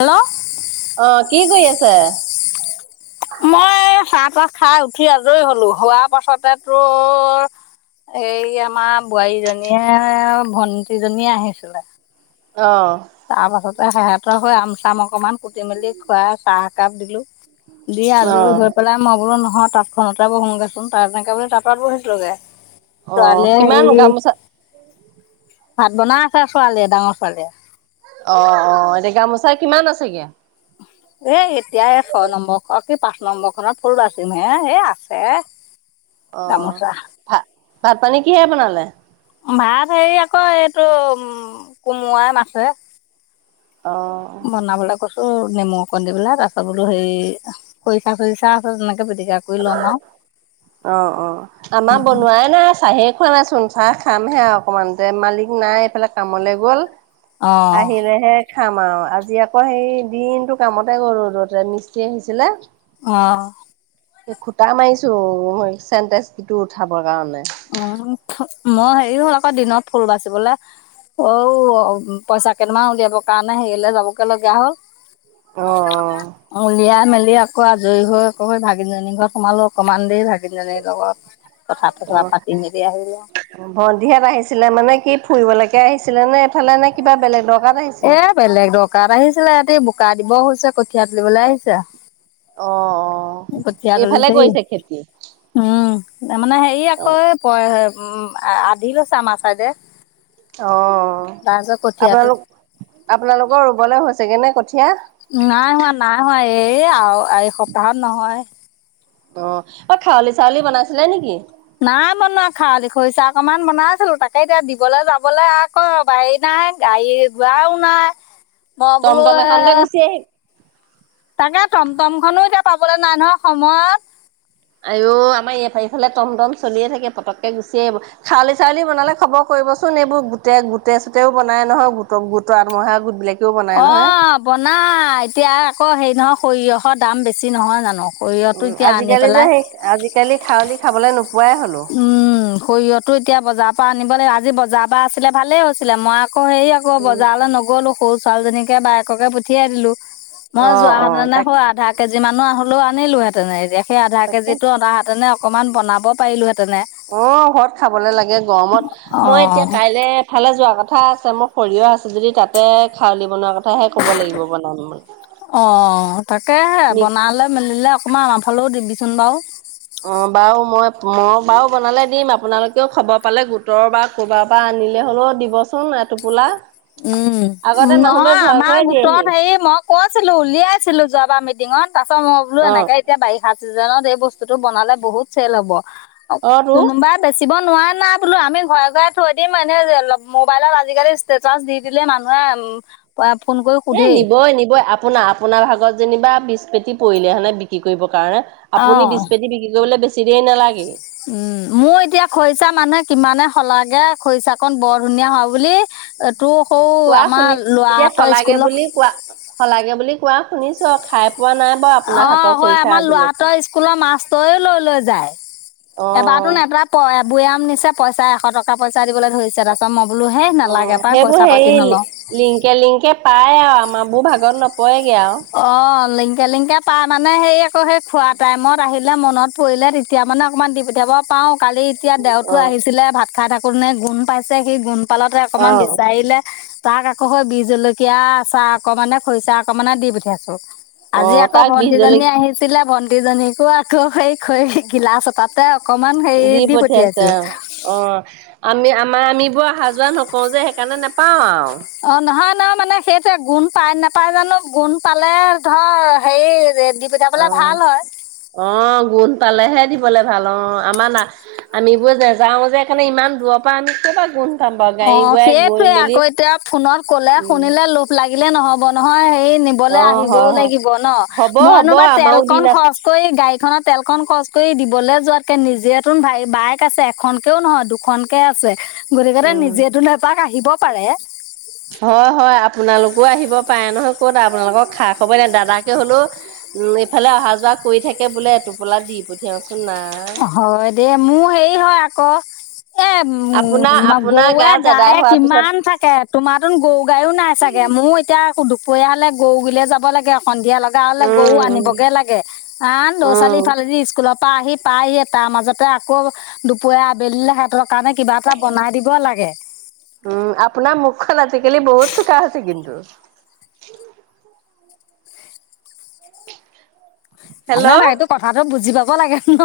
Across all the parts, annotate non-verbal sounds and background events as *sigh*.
Hello আহ কি কৰি আছো? মই চাহ তাহ খাই উঠি আজৰি হলো হোৱাৰ পাছতে তোৰ- এই আমাৰ বোৱাৰীজনীয়ে ভন্টিজনীয়ে আহিছিলে। অ তাৰ সেহঁতৰ হৈ আমচাম অকণমান কুটি মেলি খুৱাই চাহ একাপ দিলোঁ। দি অ আজৰি হৈ পেলাই মই বোলো নহয় তাঁত খনণতে বহোগৈ। চোন তাত এনেকে তাঁতত বহিছিলোগে। অ ছোৱালে কিমান সেই গামোচা ভাত বনাই আছে ছোৱালীয়ে ডাঙৰ ছোৱালীয়ে। অ অ এতিয়া গামোচা কিমান আছেগে? এ এতিয়া এই ছয় নম্বৰ খ কি পাঁচ নম্বৰ খনৰ ফুল বাচিম হে এই আছে। অ গামোচা ভাত ভাত পানী কিহে বনালে? ভাত হেৰি আকৌ এইটো উ কোমোৱাই মাছে অ বনাবলৈ কৈছোঁ নেমু অকণ দি পেলাই তাৰপাছত বোলো হে খৰিচা চইচা আছে তেনেক অ অ আমাৰ বনোৱাই নাই চাহে খোৱা নাইচোন চাহ খামহে অকমান তে মালিক নাই এইফালে কামলে গ'ল অঁ আহিলেহে খাম আও আজি আকৌ সেই দিনটো কামতে গল ৰদতে মিস্ত্ৰী আহিছিলে অহ এ খুটা মাৰিছো চেণ্টেজটিটো উঠাবৰ কাৰণে অ মই হেৰি হ'ল আকৌ দিনত ফুল বাচিবলে অঔ পইচা কেইটামান উলিয়াব কাৰণে হেৰিলে যাবগে লগীয়া হ'ল অ অ গৈ আকৌ আজৰি হৈ আকৌ হৈ ভাগিনজনীৰ ঘৰত সোমালো অকণমান দেৰি ভাগি নজনিৰ লগত কথা *unintelligible* আহিলোঁ ভন্টিহেত আহিছিলে মানে কি ফুৰিবলৈকে আহিছিলে নে এইফালে নে কিবা বেলেগ দৰকাৰত আহিছিলে? এ বেলেগ দৰকাৰত আহিছিলে ইহতি বোকা দিব হৈছে কঠিয়াত তুলিবলে আহিছে অ অ কঠীয়া এইফালে তুলিছে কৰিছে খেতি তাৰ মানে হেৰি অ'। আকৌ আধি লৈছে আমাৰ চাইদে অ আপোনালোক আপোনালোকৰ ৰুবলে হৈছেগে নে কঠীয়া নাই হোৱা নাই হোৱা এই আও এইসপ্তাহত নহয় অ ঐ খাউলি চাউলি বনাইছিলে নেকি নাই বনোৱা খাৱলি খৰিছা অকনমান বনাইছিলো তাকে এতিয়া দিবলে যাবলে আকৌ বাহৰি না নাই গাড়ী গোৱাও নাই, মই বোলো টমটম এখনতে এ গুচি আহি তাকে টমটমখনো এতিয়া পাবলে নাই নহয় সময়ত। আঐ, আমাৰ ইফা এইফালে টমটম চলিয়ে থাকে, পটককে গুচি আহিব। খাউলি-চাউলি বনালে খব ক কৰিবচোন এইবোৰ গোটে-গোটেই চোতেও বনাই নহয় গোট গোটৰ আত্মসহা়য় গোটবিলাক। অ' বনাই এতিয়া আকৌ হেৰি নহয়, সৰিয়হৰ দাম বেছি নহয় জানো। সৰিয়হটো উম এতিয়া আনি আজিকালি যে পেলাই সেই আজিকালি থাৱলি থাৱলি নু উম সৰিয়হটো এতিয়া বজাপা আনিব লাগিব। আজি বজাপা আছিলে ভালে হৈছিলে মই অ' ক হেৰি আক বজাৰলে নগলো সৰু ছোৱালীজনীকে বায়েককে পঠিয়াই দিলো মই অ', যোৱা সেতেন অ', তাক দেখোঁ আধা কেজি মানো হ'লেও আনিলোহেতেন এতিয়া সেই আধা তাকে কেজিটো অনাহেঁতেনে অকমান বনাব পাৰিলোহে অ' ঘৰত খাবলে লাগে গৰমত, অ মই এতিয়া কাইলে এফালে যোৱা ক কথা আছে, মোৰ সৰিয়হ আছে যদি তাতে খাউলি বনোৱাৰ কথ অ' তাকেহে মিক বনালে মেলিলে অকমান আ ফালেও দিবিচোন বাও। অ', বাৰু মই বাৰু বনালে দিম, আপোনালোকেও খবৰ পালে গোটৰ বা ক'বাৰ পৰা আনিলে হ'লেও দিবচোন। কা টোপোলা উম নহয় আমা ঘৰে দিয়েহি গোটত হেৰি মই কছিলো, উলিয়াইছিলো যোৱাবা মিটিঙত তাৰ পাছত মই বোলো অ', এনেকে এতিয়া বাৰিষাচিজনত এই বস্তুটো বনালে বহুত চেল হ'ব অ কোনোবা বেচিব নোৱাই নোৱাই বোলো আমি ঘৰে ঘৰে থৈ দিম, এনে মোবাইলত আজিকালি ষ্টেটাছ দি দিলে মানুহে উম এ নিবই নিবই, আপোনা আপোনাৰ ভাগত যেনিবা বিছ পেতি পৰিলে হয় নে বিক্ৰী কৰিব কাৰণে আপুনি অ'। বিছ পেতি বিক্ৰী কৰিবলে বেছি দেৰি নালাগে উম মো এতিয়া খৰিচা মানুহে কিমানে সলাগে খৰিচা কন বৰ ধুনীয়া হয় বুলি তোৰ সৌ কোৱা আমাৰ শুনি এতিয়া ল'ৰাহঁতৰ শলাগে স্কুলৰ বুলি কোৱা শলাগে বুলি কোৱা শুনি ছোঁ খাই পোৱা নাই বাৰু আপোনাৰ অ হাতৰ হয় খৰিচা আমা আজিলৈকে ল'ৰাতোৱ স্কুলৰ মাষ্টৰেও লৈ লৈ যায় অ এবাতোন এটা ব বয়াম নিচে পইচা এশ টকা পইচা দিবলৈ ধৰিছে তাৰপিছত মই বোলো হেই অ নালাগে পাই সেইবোৰ পইচা পাতি হেৰি নলওঁ লিংকে লিংকে পাই আও আমা বো ভাগত নপৰেগে আৱ অ' লিংকে লিংকে পাই মানে সেই আক সেই খোৱা টাইমত আহি লে, মনত পৰিলে তেতিয়া মানে অকমান দি পঠিয়াব পাওঁ। কালি এতিয়া দেওতো অ আহিছিলে ভাত খাই থাকো কোনে গুণ পাইছে সেই গুণ পালতে অ অকমান বিচাৰিলে তাক আকৌ সই বিজলকীয়া আছা অকমানে, খৰিচা অকমানে দি পঠিয়াইছো অ আজি আকৌ তাক বিহ ভন্টিজনী জলকীয়া আহিছিলে ভণ্টিজনীকো আকৌ সেই খ গিলাচ এটাতে অকমান হেৰি দি পঠিয়াছে পঠিয়াইছোঁ। অ আমি আম আমা আমিবোৰ অহা-যোৱা নকওঁ যে সেইকাৰণে নাপাও আৱ অ নহয় নহয় মানে সেইটোৱে গুণ পাই নেপাই জানো গুণ পালে ধৰ হেৰি দি পঠিয়াবলে অ' ভাল হয় অ' গুন পালেহে দিবলে ভাল অ আমাৰ না আমিবুৱে নাযাও যে সেকাৰণে ইমান দূৰৰ পৰা আমি কপা গুন অ' সেইটোৱে আক এতিয়া ফোনত কলে উম, শুনিলে লোভ লাগিলে নহব নহয়, হেই নিবলে অ' আহিবও হয় হয় লাগিব ন। হ'ব হ'ব মইনোবা তেল আমাৰো কন দিন আছে খৰচ কৰি গাড়ীখনত তেল খন খৰচ কৰি দিবলে যোৱাতকে, নিজেতোন বাইক আছে এখনকেও নহয় দুখনকে আছে গতি উম, নিজেতোন এপাক আহিব পাৰে। হয় হয়, আপোনালোকো আহিব পাৰে নহয়, ক'ত আপোনালোকৰ খা খবই নাই, দাদাকে হলোঁ উম এফালে অহা যোৱা কৰি থাকে বোলে, এটোপোলা দি পঠিয়াওচোন নাই। হয় দে মো হেৰি হয় আক এ আপোনাৰ উম, আপোনাৰ গৰুৱে গাজ এদাই গায়ে হোৱাৰ পিছত কিমান থাকে। তোমাৰ তুন গৰু গাইও নাই চাগে, মোৰ এতিয়া দুপৰীয়া হলে গৰু গিলে যাব লাগে। সন্ধিয়া লগা হলে গৰু উম, উম, আনিবগে লাগে। আন ল'ৰা ছোৱালী উম, ইফালেদি স্কুলৰ পৰা আহি পাইহে, তাৰ মাজতে আকৌ, দুপৰীয়া আবেলিল সিহতক কাৰণে কিবা এটা বনাই দিব লাগে। টেকেলি বহুত চোকা হৈছে কিন্তু। আনা নাই হেল্ল' এইটো কথাাটো বুজি পাব লাগে ন'।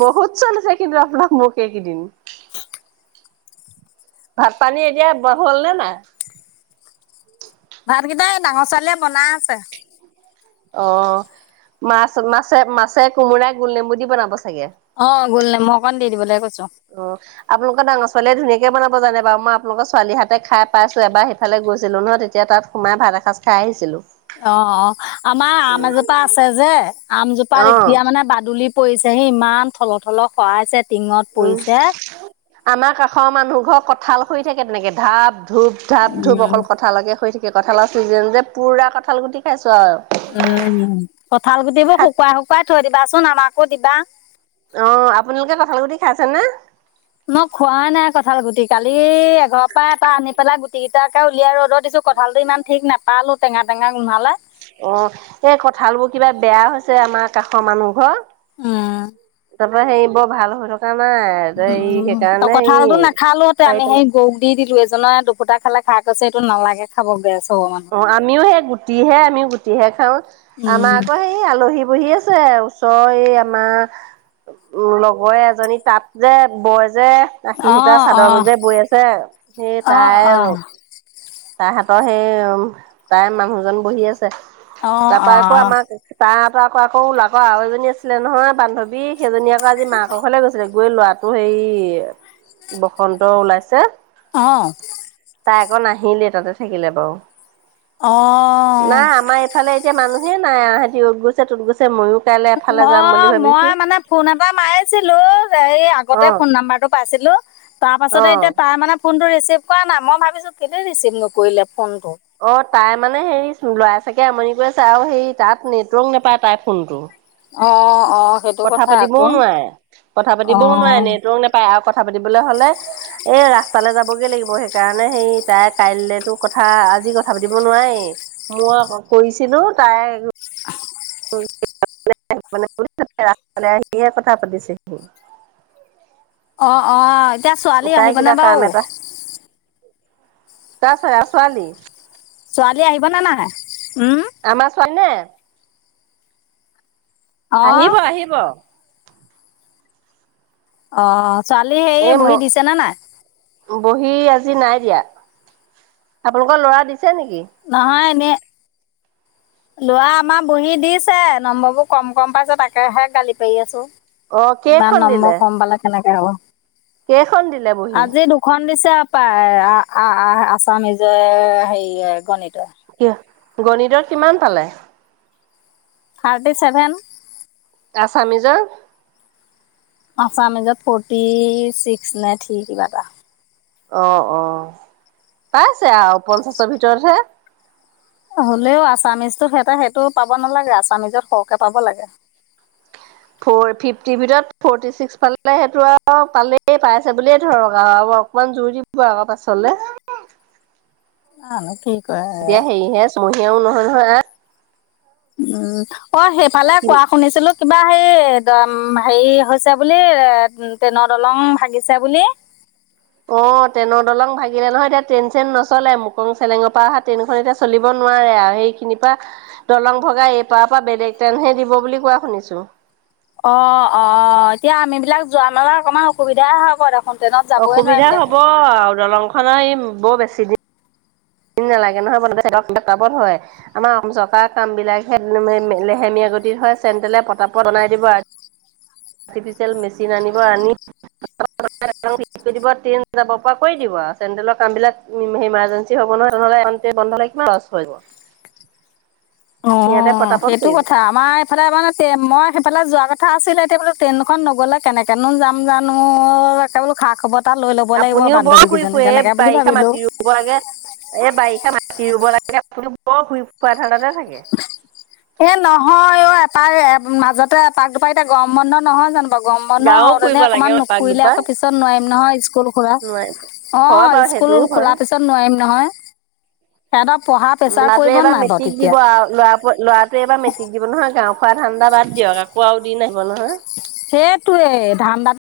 বহুত চলিছে কিন্তু আপোনাৰ মোক এইকেইদিন। ভাত-পানী এতিয়া হলনে নাই? ভাতকেইটা এ ডাঙৰ ছোৱালীয়ে বনাই আছে। অ' মাছ, মাছে-মাছে কোমোৰাই গোল নেমু দি বনাব। চাগে অ', গোল নেমু অকণ দি দিবলৈ কৈছে। অ', আপোনালোকৰ ডাঙৰ ছোৱালীয়ে ধুনীয়াকে বনাব জান বাৰু, মই আপোনালোকৰ ছোৱালীহাতে খাই পাইছোঁ। এবাৰ সিফালে গৈছিলোঁ নহয়, তেতিয়া তাত সোমাই, ভাত এসাঁজ খাই আহিছিলোঁ। অ', অ', আমাৰ আম এজোপা আছে যে, আমজোপাত অ এতিয়া মানে বাদুলি পৰিছেহি, ইমান থল-থল, শৰাইছে টিঙত উম পৰিছে। আমাৰ কাষৰ মানুহ ঘৰ কঁঠাল হৰি থাকে তেনেকে, ধাপ ধূপ, ধাপ ধূপ উম অকল কঁঠালকে হৰি থাকে। কঠালৰ চিজেন যে পুৰা কঠালুটি খাইছোঁ। উম, কঠাল গুটিবোৰ খা শুকুৱাই শুকুৱাই থৈ দিবাচোন, আমাকো দিবা। অ' আপোনালোকে কঠাল গুটি খাইছেনে? মই খোৱাই নাই কঁঠাল গুটি। কালি এঘৰৰ পৰা এটা আনি পেলাই গুটি কেইটাকে উলিয়াই ৰ'দ ত দিছো, কঠালটো ইমান ঠিক নাপালো টেঙা টঙা। অ' এই কঁঠালবোৰ কিবা বেয়া হৈছে আমাৰ কাষৰ মানুহ ঘৰ। উম। তাৰ পৰা সেই, বৰ ভাল হৈ থ উম, উম, ত কঁঠালতো নাখালোহতে পাৰি আমি সেই পেলাই গৰুক দি দিলো, এজনে দু পুতা খালে, খাই কৈছে এইটো নালাগে খাব গেছ হ'ব মানুহৰ অ', আমিও সেই গুটিহে, আমিও গুটিহে খাওঁ। আমাৰ উম আকৌ সেই আলহী বহি আছে, ওচৰৰ এ, আমাৰ উ, লগৰ এজনী তাত যে, বয় যে, আখি অ সূতা চাদৰ অ বু যে বৈ আছে, সেই অ', তাই। অ', তাহাতৰ সেই উম, তাই মানুহজন বহি আছে। অ', তাৰ পৰা আকৌ অ', আমাক, তা *unintelligible* আকৌ আৰু এজনী আছিলে নহয় বান্ধৱী সেইজনী আকৌ আজি মাকৰ ঘৰলৈ গৈছিলে। গৈ ল'ৰাটো সেই বসন্ত ওলাইছে, অ', তাই নাহিলেই তাতে থাকিলে বাৰু। নাই অ', আমাৰ এইফালে এতিয়া মানুহ হে নাই আৰু, ইহতি অত গৈছে, তত গৈছে ময়ো কাইলৈ এফালে যাম বুলি অ', ভাবিছো মই মানে ফোন এটা মাৰিছিলো হে অ আগতে ফোন নাম্বাৰটো পাইছিলো। তাৰ অ পাছতে এতিয়া তাৰ মানে ফোনটো ৰিচিভ কৰা নাই, মই ভাবিছোঁ কেলেই ৰিচিভ নকৰিলে। ফোনটো অ তাই মানে হেৰি লৈাই আছে তাকে আমনি কৰি আছে আৰু সেই তাত নেটৱৰ্ক নাপায় তাই ফোনটো অ অ', সেইটো কথা আকৌ পাতিবও নোৱাৰে কথা পাতিবও নোৱাৰে অ', নেটৱৰ্ক নেপায় কথা পাতিবলে হ'লে এই ৰাস্তালৈ যাবগৈ লাগিব সেইকাৰণে হেই তাই কাইলেতো কথা আজি কথা পাতিব নোৱাৰি মই কৈছিলো তাই হয় *unintelligible* *unintelligible* নে ৰাসাল আহিয়ে কথা পাতিছেহি অ অ। এতিয়া ছোৱালী আহিবনে বাৰু? *unintelligible* কছ আৰু ছোৱালী ছোৱালী আহিবনে নাহে? আমা ছোৱালী নে? অ', আহিব আহিব। অ। ছোৱালী হেৰি এ ম বহি দিছেনে নাই বহি আজি নাই আপোনালোকৰ লৰা দি নহয় এনে লৰা আমাৰ বহি দিছে নম্বৰ বোৰ কম কম পাইছে তাকেহে গালি পাৰি আছো। অ কেইখন ইমান দিলে নম্বৰ কম পালে কেনেকে হ'ব। কেইখন দিলে বহি আজি দুখন দিছে পায় আছামিজৰ হেৰিয় গণিত এতিয়া, গণিতত কিমান পালে? Thirty seven. আছামিজত? আচামিজত ফৰ্টি ছিক্স নে থ্ৰি কিবা এটা। অ অ। পাইছে আও পঞ্চাছৰ ভিতৰতহে। হ'লেও আছামিজটো সেইটে সেইটো পাব নালাগে, আছামিজত সৰকে পাব লাগে। হয় *unintelligible* ফিফটিৰ ভিতৰত ফৰ্টি ছিক্স পালে সেইটো আৰু পালেই পাইছে বুলিয়ে ধৰক আৰু অকমান জোৰ দিব আকৌ পাছলে *unintelligible* এতিয়া হেৰিহে ছমসীয়াও নহয় নহয় আহ উম অ সেইফালে কোৱা শুনিছিলো কিবা হে হেৰি হৈছে বুলি এ ট্ৰেইনৰ দলং ভাগিছে বুলি *inaudible* অ ট্ৰেইনৰ দলং ভাগিলে নহয় এতিয়া ট্ৰেইন চেইন নলে মুকং চেলেঙৰ পৰা আহা ট্ৰেইনখন এতিয়া চলিব ন নোৱাৰে আৰু সেইখিনিৰ পৰা দলং ভগা এইপাৰ পৰা বেলেক ট্ৰেইনহে দিব বুলি কোৱা শুনিছো অ অ এতিয়া আমিবিলাক যোৱা মেলাত অকমান অসুবিধাই হ'ব দেখোন। ট্ৰেইনত যাবই নোৱাৰিম অসুবিধা হব দেখোন। আৰু দলংখনৰ ই বৰ বেছি দিন নালাগে নহয় ব হেত পতাপত হয় আমাৰ অসম চৰকাৰৰ কাম বিলাক লেহেমীয়া গতিত হয় চেণ্টেলে পতাপত অনাই দিব আৰু আৰ্টিফিচিয়েল মেচিন আনিব আনি দিব ট্ৰেইন যাব পৰা কৰি দিব চেণ্ডেলৰ কাম বিলাক ইমাৰজেঞ্চি হ'ব নহয় তেনেহ'লে অন্ত বন্ধ হলে কিমান লছ হৈব অ সেইটো কথা আমাৰ এইফালে মানে মই সেইফালে যোৱা কথা কথা আছিলে এতিয়া বোলে ট্ৰেইনখন নগলে কেনেকেনো যাম জানো একেবোলো আপুনিও বৰ ফুৰি ফুৰে এই তেনেকে বুলি বাৰিষা ভাবিলো। মাতি ৰুব লাগে। এই বাৰিষা মাটি ৰুব লাগে আপুনিও বৰ ঘূৰি ফুৰা ধানদাতে থাকে এ নহয় অ এপাৰ মাজতে এপাক দুপাক এতিয়া গৰম বন্ধ নহয় জানো গম বন্ধ গাঁও হওতে ফুৰিব নে লাগে অকনমান এপাক নুফুৰিলে দুপাক আকৌ পিছত নোৱাৰিম নহয় স্কুল খোলা নোৱাৰে। অ হয় বাৰু স্কুল সেইটোও হয়। খোলাৰ পিছত নোৱাৰিম নহয় সিহঁতৰ পঢ়া প্ৰেছাৰ লৰিটোৱে পৰিব এবাৰ নাই বাৰু মেট্ৰিক তেতিয়া। দিব আও ল'ৰা *unintelligible* লৰাটোৱে এবাৰ মেট্ৰিক দিব নহয় গাঁও খোৱা ধান্দা বাদ দিয়ক আকৌ আ দিন নাহিব নহয় সেইটোৱে ধান্দাত